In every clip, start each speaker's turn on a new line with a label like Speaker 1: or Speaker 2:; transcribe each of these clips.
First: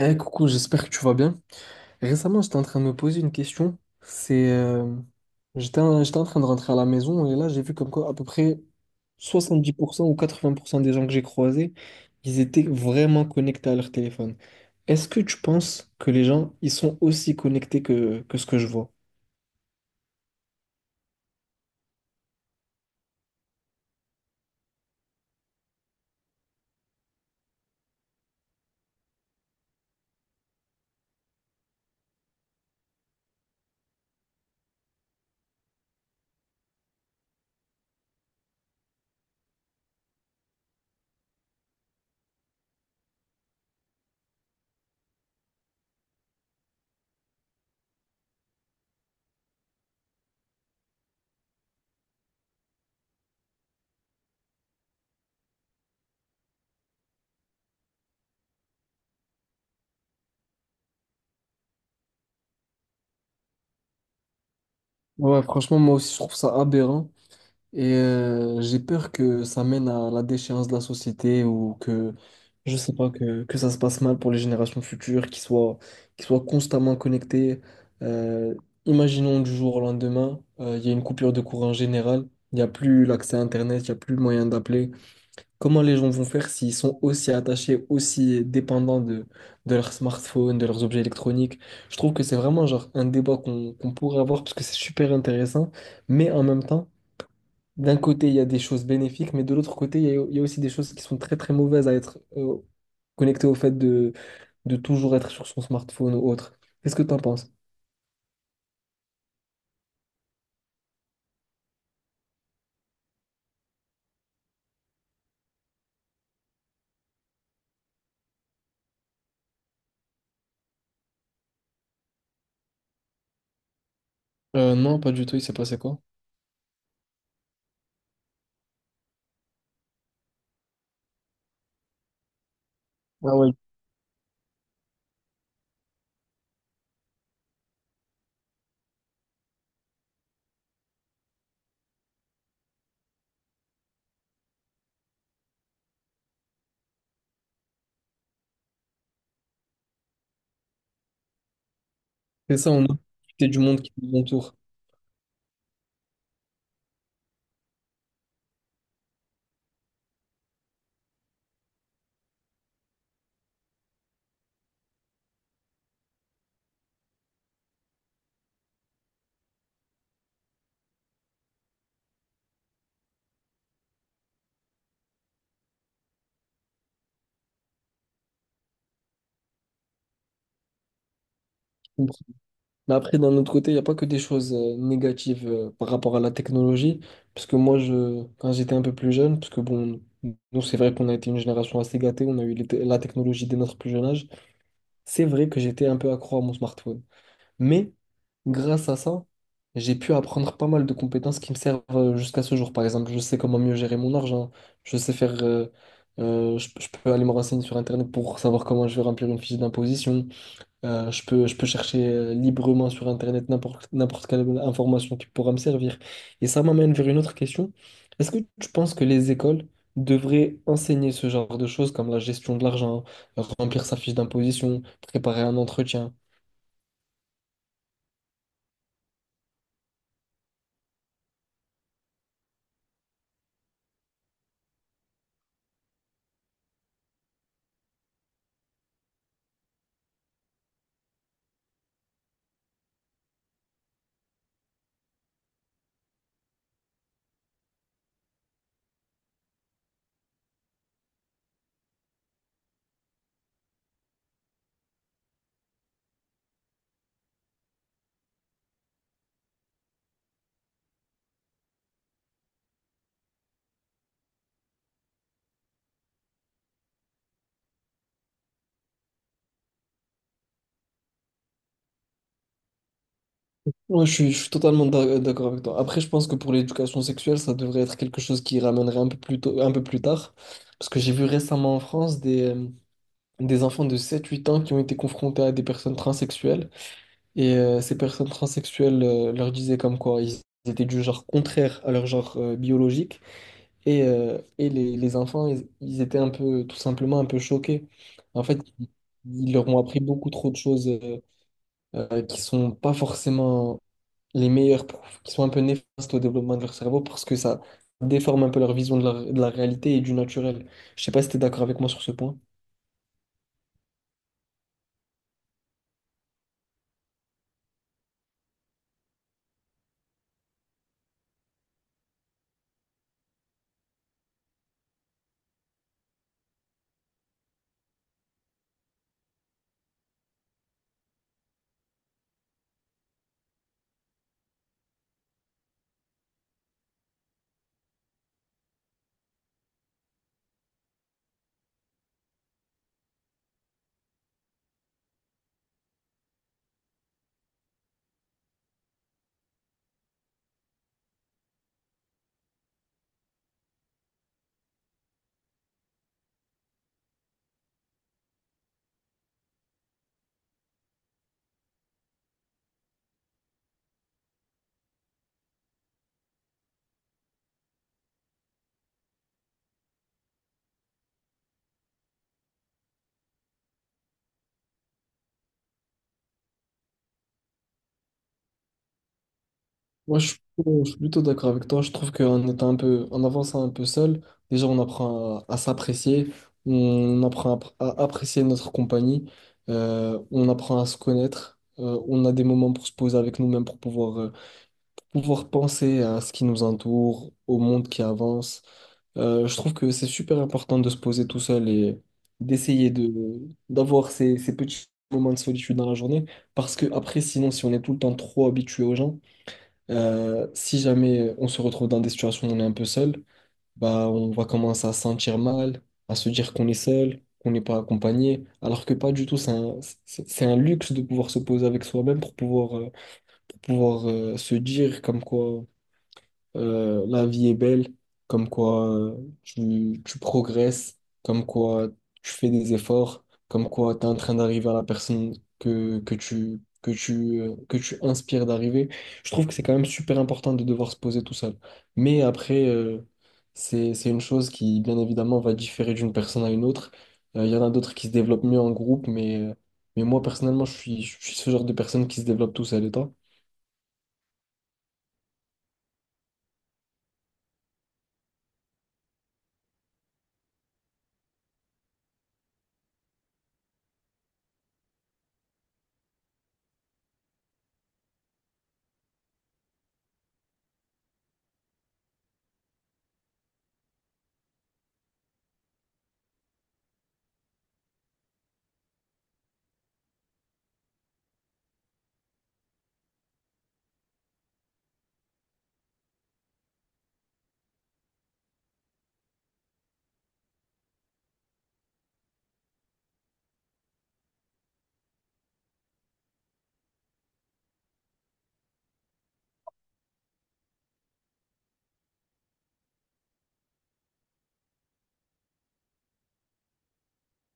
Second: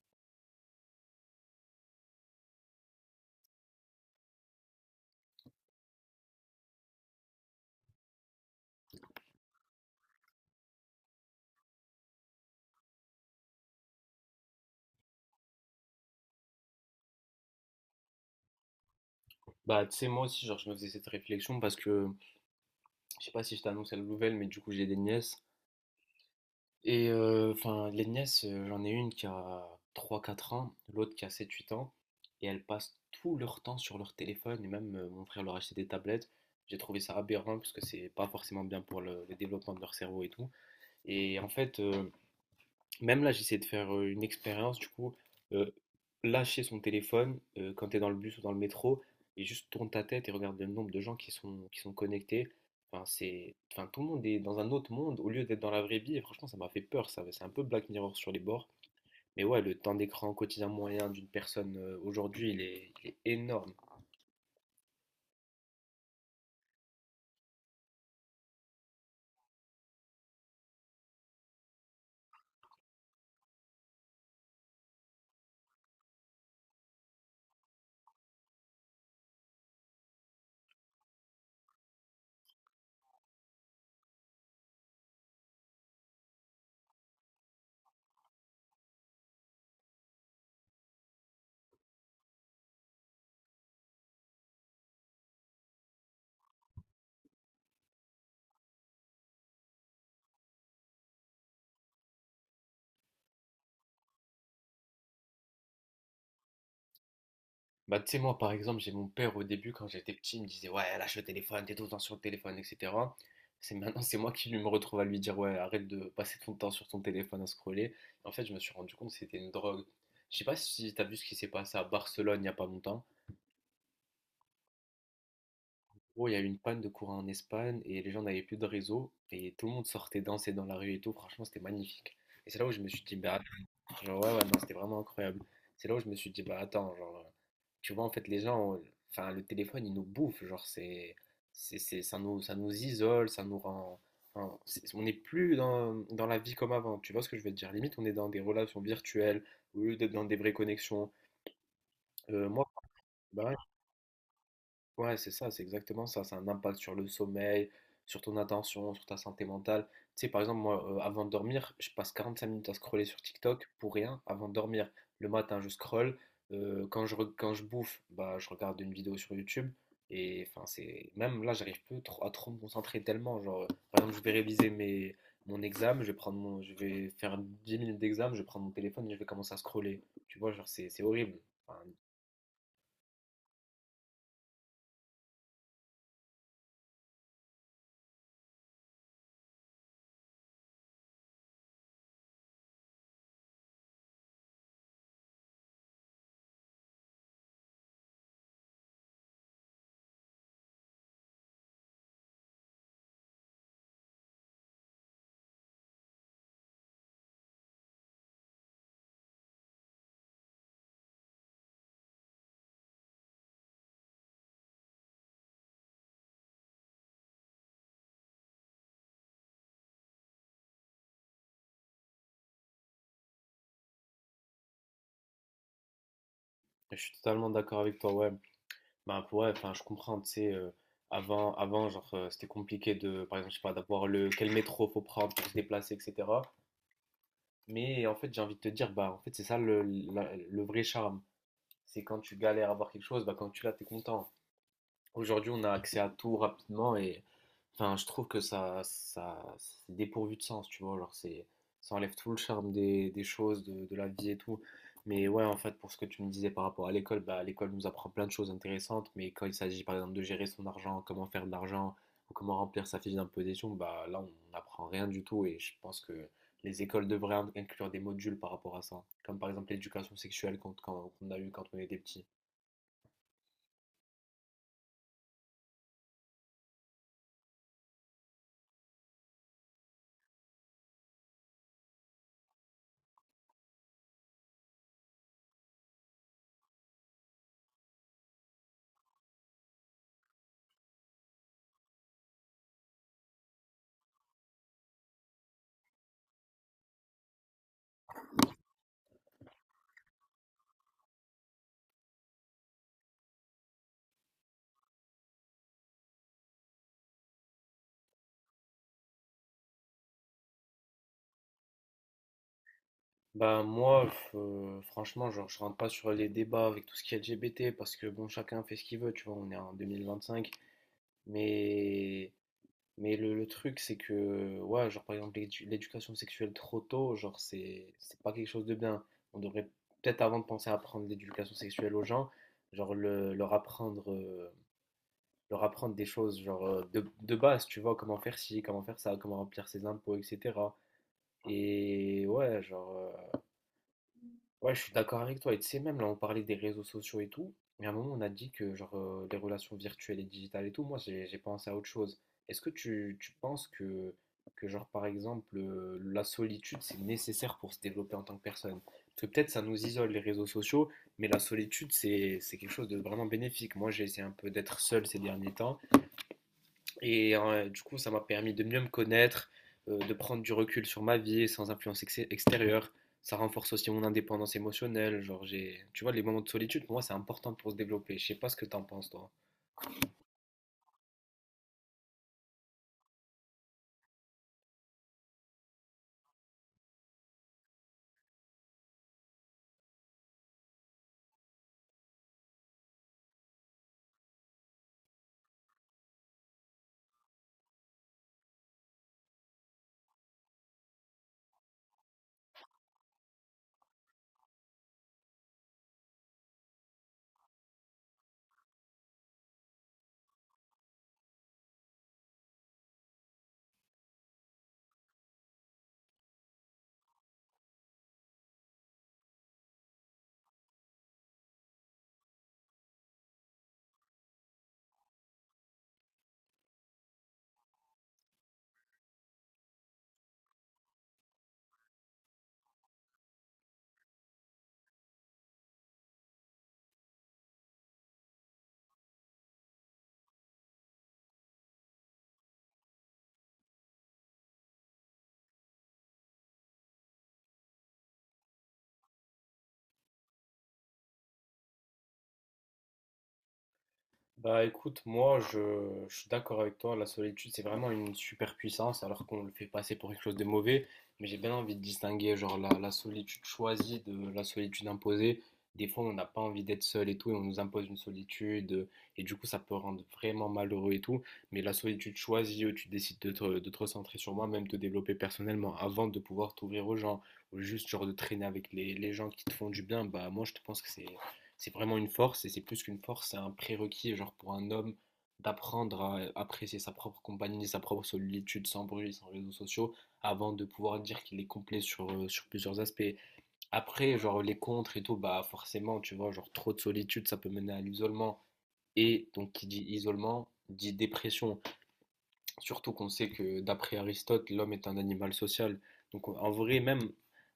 Speaker 1: Eh coucou, j'espère que tu vas bien. Récemment, j'étais en train de me poser une question. J'étais j'étais en train de rentrer à la maison et là, j'ai vu comme quoi à peu près 70% ou 80% des gens que j'ai croisés, ils étaient vraiment connectés à leur téléphone. Est-ce que tu penses que les gens, ils sont aussi connectés que ce que je vois?
Speaker 2: Tu sais, moi aussi, genre, je me faisais cette réflexion parce que je sais pas si je t'annonce la nouvelle, mais du coup, j'ai des nièces. Les nièces, j'en ai une qui a 3 4 ans, l'autre qui a 7 8 ans, et elles passent tout leur temps sur leur téléphone, et même mon frère leur a acheté des tablettes. J'ai trouvé ça aberrant parce que c'est pas forcément bien pour le développement de leur cerveau et tout. Et en fait, euh, Même là, j'essaie de faire une expérience, du coup, euh, lâcher son téléphone quand tu es dans le bus ou dans le métro et juste tourne ta tête et regarde le nombre de gens qui sont connectés. Enfin, tout le monde est dans un autre monde au lieu d'être dans la vraie vie. Et franchement, ça m'a fait peur, ça. C'est un peu Black Mirror sur les bords. Mais ouais, le temps d'écran quotidien moyen d'une personne aujourd'hui, il est énorme.
Speaker 1: Ouais, franchement, moi aussi, je trouve ça aberrant. J'ai peur que ça mène à la déchéance de la société je sais pas, que ça se passe mal pour les générations futures, qui soient constamment connectées. Euh, Imaginons du jour au lendemain, il y a une coupure de courant générale, il n'y a plus l'accès à Internet, il n'y a plus le moyen d'appeler. Comment les gens vont faire s'ils sont aussi attachés, aussi dépendants de leur smartphone, de leurs objets électroniques? Je trouve que c'est vraiment genre un débat qu'on pourrait avoir parce que c'est super intéressant, mais en même temps, d'un côté, il y a des choses bénéfiques, mais de l'autre côté, il y a aussi des choses qui sont très très mauvaises à être connectées au fait de toujours être sur son smartphone ou autre. Qu'est-ce que t'en penses?
Speaker 2: Bah, tu sais, moi, par exemple, j'ai mon père au début, quand j'étais petit, il me disait, ouais, lâche le téléphone, t'es tout le temps sur le téléphone, etc. C'est maintenant, c'est moi qui lui me retrouve à lui dire, ouais, arrête de passer ton temps sur ton téléphone à scroller. En fait, je me suis rendu compte que c'était une drogue. Je sais pas si t'as vu ce qui s'est passé à Barcelone il y a pas longtemps.
Speaker 1: Non, pas du tout, il s'est passé quoi?
Speaker 2: Oh, il y a eu une panne de courant en Espagne et les gens n'avaient plus de réseau et tout le monde sortait danser dans la rue et tout. Franchement, c'était magnifique. Et c'est là où je me suis dit,
Speaker 1: Ah
Speaker 2: bah,
Speaker 1: ouais.
Speaker 2: genre, ouais, ouais, non, c'était vraiment incroyable. C'est là où je me suis dit, bah attends, genre, tu vois, en fait, les gens, enfin, le téléphone, il nous bouffe, ça nous isole, ça nous rend, enfin, c'est- on n'est plus dans la vie comme avant, tu vois ce que je veux te dire? Limite, on est dans des relations virtuelles, au lieu d'être dans des vraies connexions. Euh,
Speaker 1: C'est
Speaker 2: moi,
Speaker 1: ça, on a profité
Speaker 2: bah,
Speaker 1: du monde qui nous entoure.
Speaker 2: Ouais, c'est ça, c'est exactement ça. Ça a un impact sur le sommeil, sur ton attention, sur ta santé mentale. Tu sais, par exemple, moi, avant de dormir, je passe 45 minutes à scroller sur TikTok pour rien avant de dormir. Le matin, je scrolle. Quand je bouffe, bah, je regarde une vidéo sur YouTube. C'est même là, à trop me concentrer tellement. Genre, par exemple, je vais réviser mes, mon examen, je vais faire 10 minutes d'examen, je vais prendre mon téléphone et je vais commencer à scroller. Tu vois, genre, c'est horrible. Enfin,
Speaker 1: Mais après, d'un autre côté, il n'y a pas que des choses négatives par rapport à la technologie. Parce que quand j'étais un peu plus jeune, parce que bon, nous, c'est vrai qu'on a été une génération assez gâtée, on a eu la technologie dès notre plus jeune âge, c'est vrai que j'étais un peu accro à mon smartphone. Mais grâce à ça, j'ai pu apprendre pas mal de compétences qui me servent jusqu'à ce jour. Par exemple, je sais comment mieux gérer mon argent. Je sais faire. Je, Je peux aller me renseigner sur Internet pour savoir comment je vais remplir une fiche d'imposition. Je peux chercher librement sur Internet n'importe quelle information qui pourra me servir. Et ça m'amène vers une autre question. Est-ce que tu penses que les écoles devraient enseigner ce genre de choses comme la gestion de l'argent, remplir sa fiche d'imposition, préparer un entretien?
Speaker 2: je suis totalement d'accord avec toi, ouais. Bah, ouais, enfin, je comprends, tu sais, avant, c'était compliqué par exemple, je sais pas, quel métro faut prendre pour se déplacer, etc. Mais en fait, j'ai envie de te dire, bah, en fait, c'est ça le vrai charme. C'est quand tu galères à avoir quelque chose, bah, quand tu l'as, t'es content. Aujourd'hui, on a accès à tout rapidement et enfin, je trouve que ça c'est dépourvu de sens, tu vois. Alors, c'est, ça enlève tout le charme des choses, de la vie et tout. Mais ouais, en fait, pour ce que tu me disais par rapport à l'école, bah, l'école nous apprend plein de choses intéressantes, mais quand il s'agit par exemple de gérer son argent, comment faire de l'argent ou comment remplir sa fiche d'imposition, bah là, on n'apprend rien du tout et je pense que les écoles devraient inclure des modules par rapport à ça, comme par exemple l'éducation sexuelle qu'on a eu quand on était petit.
Speaker 1: Je suis totalement d'accord avec toi. Après, je pense que pour l'éducation sexuelle, ça devrait être quelque chose qui ramènerait un peu plus tard. Parce que j'ai vu récemment en France des enfants de 7 8 ans qui ont été confrontés à des personnes transsexuelles. Ces personnes transsexuelles leur disaient comme quoi ils étaient du genre contraire à leur genre biologique. Et les enfants, ils étaient tout simplement un peu choqués. En fait, ils leur ont appris beaucoup trop de choses qui sont pas forcément les meilleurs profs qui sont un peu néfastes au développement de leur cerveau parce que ça déforme un peu leur vision de de la réalité et du naturel. Je sais pas si tu es d'accord avec moi sur ce point.
Speaker 2: Bah moi, franchement, genre, je rentre pas sur les débats avec tout ce qui est LGBT parce que bon, chacun fait ce qu'il veut, tu vois, on est en 2025. Mais, mais le truc, c'est que, ouais, genre par exemple, l'éducation sexuelle trop tôt, genre, c'est pas quelque chose de bien. On devrait peut-être avant de penser à apprendre l'éducation sexuelle aux gens, genre le- leur apprendre, euh, leur apprendre des choses, genre de base, tu vois, comment faire ci, comment faire ça, comment remplir ses impôts, etc. Et ouais, genre. Ouais, je suis d'accord avec toi. Et tu sais, même là, on parlait des réseaux sociaux et tout. Mais à un moment, on a dit que genre les relations virtuelles et digitales et tout, moi, j'ai pensé à autre chose. Tu penses que, genre, par exemple, la solitude, c'est nécessaire pour se développer en tant que personne? Parce que peut-être ça nous isole, les réseaux sociaux, mais la solitude, c'est quelque chose de vraiment bénéfique. Moi, j'ai essayé un peu d'être seul ces derniers temps. Du coup, ça m'a permis de mieux me connaître, de prendre du recul sur ma vie sans influence extérieure. Ça renforce aussi mon indépendance émotionnelle. Tu vois, les moments de solitude, pour moi, c'est important pour se développer. Je sais pas ce que t'en penses, toi.
Speaker 1: Moi, je suis plutôt Je suis plutôt d'accord avec toi. Je trouve qu'en étant un peu, en avançant un peu seul, déjà, on apprend à s'apprécier, on apprend à apprécier notre compagnie, on apprend à se connaître, on a des moments pour se poser avec nous-mêmes pour pouvoir pouvoir penser à ce qui nous entoure, au monde qui avance. Je trouve que c'est super important de se poser tout seul et d'essayer de d'avoir ces petits moments de solitude dans la journée parce que après sinon si on est tout le temps trop habitué aux gens si jamais on se retrouve dans des situations où on est un peu seul bah on va commencer à se sentir mal à se dire qu'on est seul qu'on n'est pas accompagné alors que pas du tout c'est un luxe de pouvoir se poser avec soi-même pour pouvoir se dire comme quoi la vie est belle, comme quoi tu progresses, comme quoi tu fais des efforts, comme quoi tu es en train d'arriver à la personne que tu inspires d'arriver. Je trouve que c'est quand même super important de devoir se poser tout seul. Mais c'est une chose qui, bien évidemment, va différer d'une personne à une autre. Il y en a d'autres qui se développent mieux en groupe, mais moi, personnellement, je suis ce genre de personne qui se développe tout seul. Et toi?
Speaker 2: Bah écoute, moi, je suis d'accord avec toi, la solitude c'est vraiment une super puissance alors qu'on le fait passer pour quelque chose de mauvais, mais j'ai bien envie de distinguer genre la solitude choisie de la solitude imposée. Des fois on n'a pas envie d'être seul et tout et on nous impose une solitude et du coup ça peut rendre vraiment malheureux et tout, mais la solitude choisie où tu décides de te recentrer sur moi, même te développer personnellement avant de pouvoir t'ouvrir aux gens ou juste genre de traîner avec les gens qui te font du bien, bah moi je te pense que c'est vraiment une force et c'est plus qu'une force, c'est un prérequis genre pour un homme d'apprendre à apprécier sa propre compagnie, sa propre solitude sans bruit, sans réseaux sociaux, avant de pouvoir dire qu'il est complet sur, sur plusieurs aspects. Après, genre les contres et tout, bah forcément, tu vois, genre trop de solitude, ça peut mener à l'isolement. Et donc qui dit isolement, dit dépression. Surtout qu'on sait que d'après Aristote, l'homme est un animal social. Donc en vrai, même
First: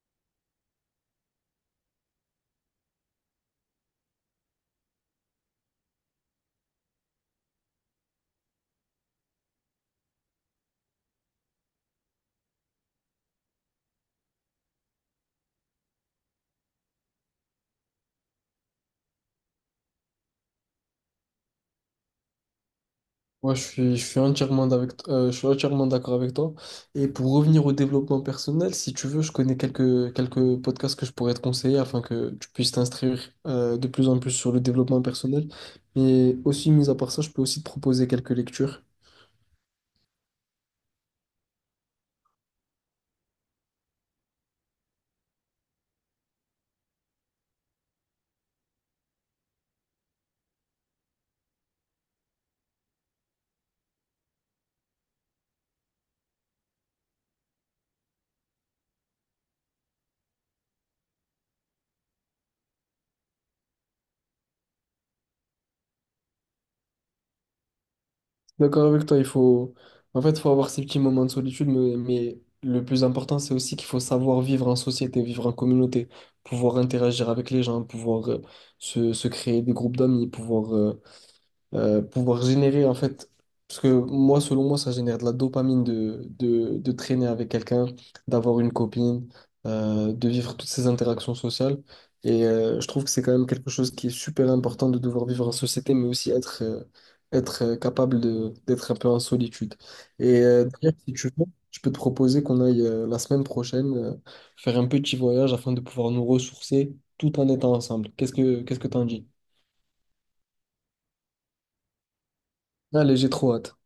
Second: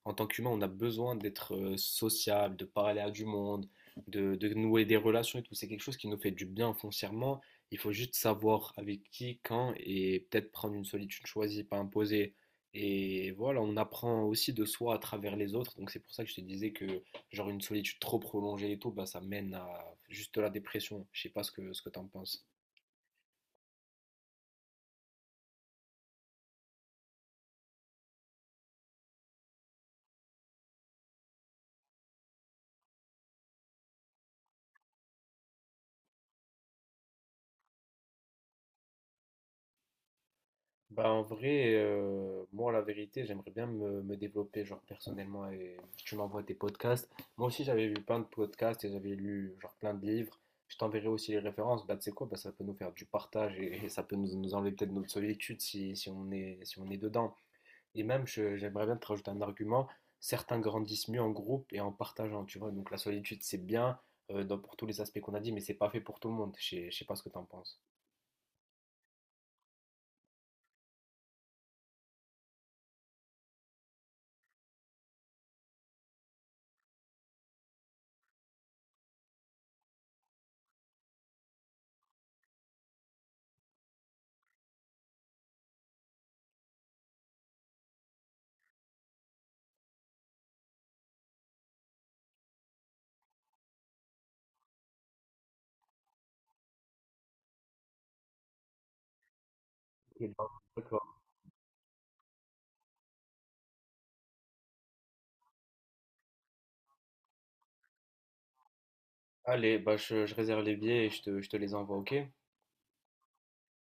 Speaker 2: en tant qu'humain, on a besoin d'être sociable, de parler à du monde, de nouer des relations et tout. C'est quelque chose qui nous fait du bien foncièrement. Il faut juste savoir avec qui, quand et peut-être prendre une solitude choisie, pas imposée. Et voilà, on apprend aussi de soi à travers les autres. Donc c'est pour ça que je te disais que genre une solitude trop prolongée et tout, bah, ça mène à juste de la dépression. Je sais pas ce ce que tu en penses.
Speaker 1: Moi, je suis entièrement d'avec, Je suis entièrement d'accord avec toi. Et pour revenir au développement personnel, si tu veux, je connais quelques podcasts que je pourrais te conseiller afin que tu puisses t'instruire de plus en plus sur le développement personnel. Mais aussi, mis à part ça, je peux aussi te proposer quelques lectures.
Speaker 2: Bah en vrai, moi la vérité, j'aimerais bien me développer genre personnellement et tu m'envoies tes podcasts. Moi aussi j'avais vu plein de podcasts et j'avais lu genre plein de livres. Je t'enverrai aussi les références. Bah tu sais quoi, bah, ça peut nous faire du partage et ça peut nous enlever peut-être notre solitude si on est, si on est dedans. Et même j'aimerais bien te rajouter un argument. Certains grandissent mieux en groupe et en partageant, tu vois. Donc la solitude c'est bien pour tous les aspects qu'on a dit, mais c'est pas fait pour tout le monde. Je sais pas ce que t'en penses.
Speaker 1: D'accord avec toi, en fait, faut avoir ces petits moments de solitude, mais le plus important, c'est aussi qu'il faut savoir vivre en société, vivre en communauté, pouvoir interagir avec les gens, pouvoir se créer des groupes d'amis, pouvoir générer en fait, parce que moi, selon moi, ça génère de la dopamine de traîner avec quelqu'un, d'avoir une copine, de vivre toutes ces interactions sociales. Je trouve que c'est quand même quelque chose qui est super important de devoir vivre en société, mais aussi être capable d'être un peu en solitude.
Speaker 2: Et ben,
Speaker 1: D'ailleurs, si tu veux, je peux te proposer qu'on aille la semaine prochaine faire un petit voyage afin de pouvoir nous ressourcer tout en étant ensemble. Qu'est-ce que t'en dis?
Speaker 2: allez, bah je réserve les billets et je te les envoie, ok?
Speaker 1: Allez, j'ai trop hâte.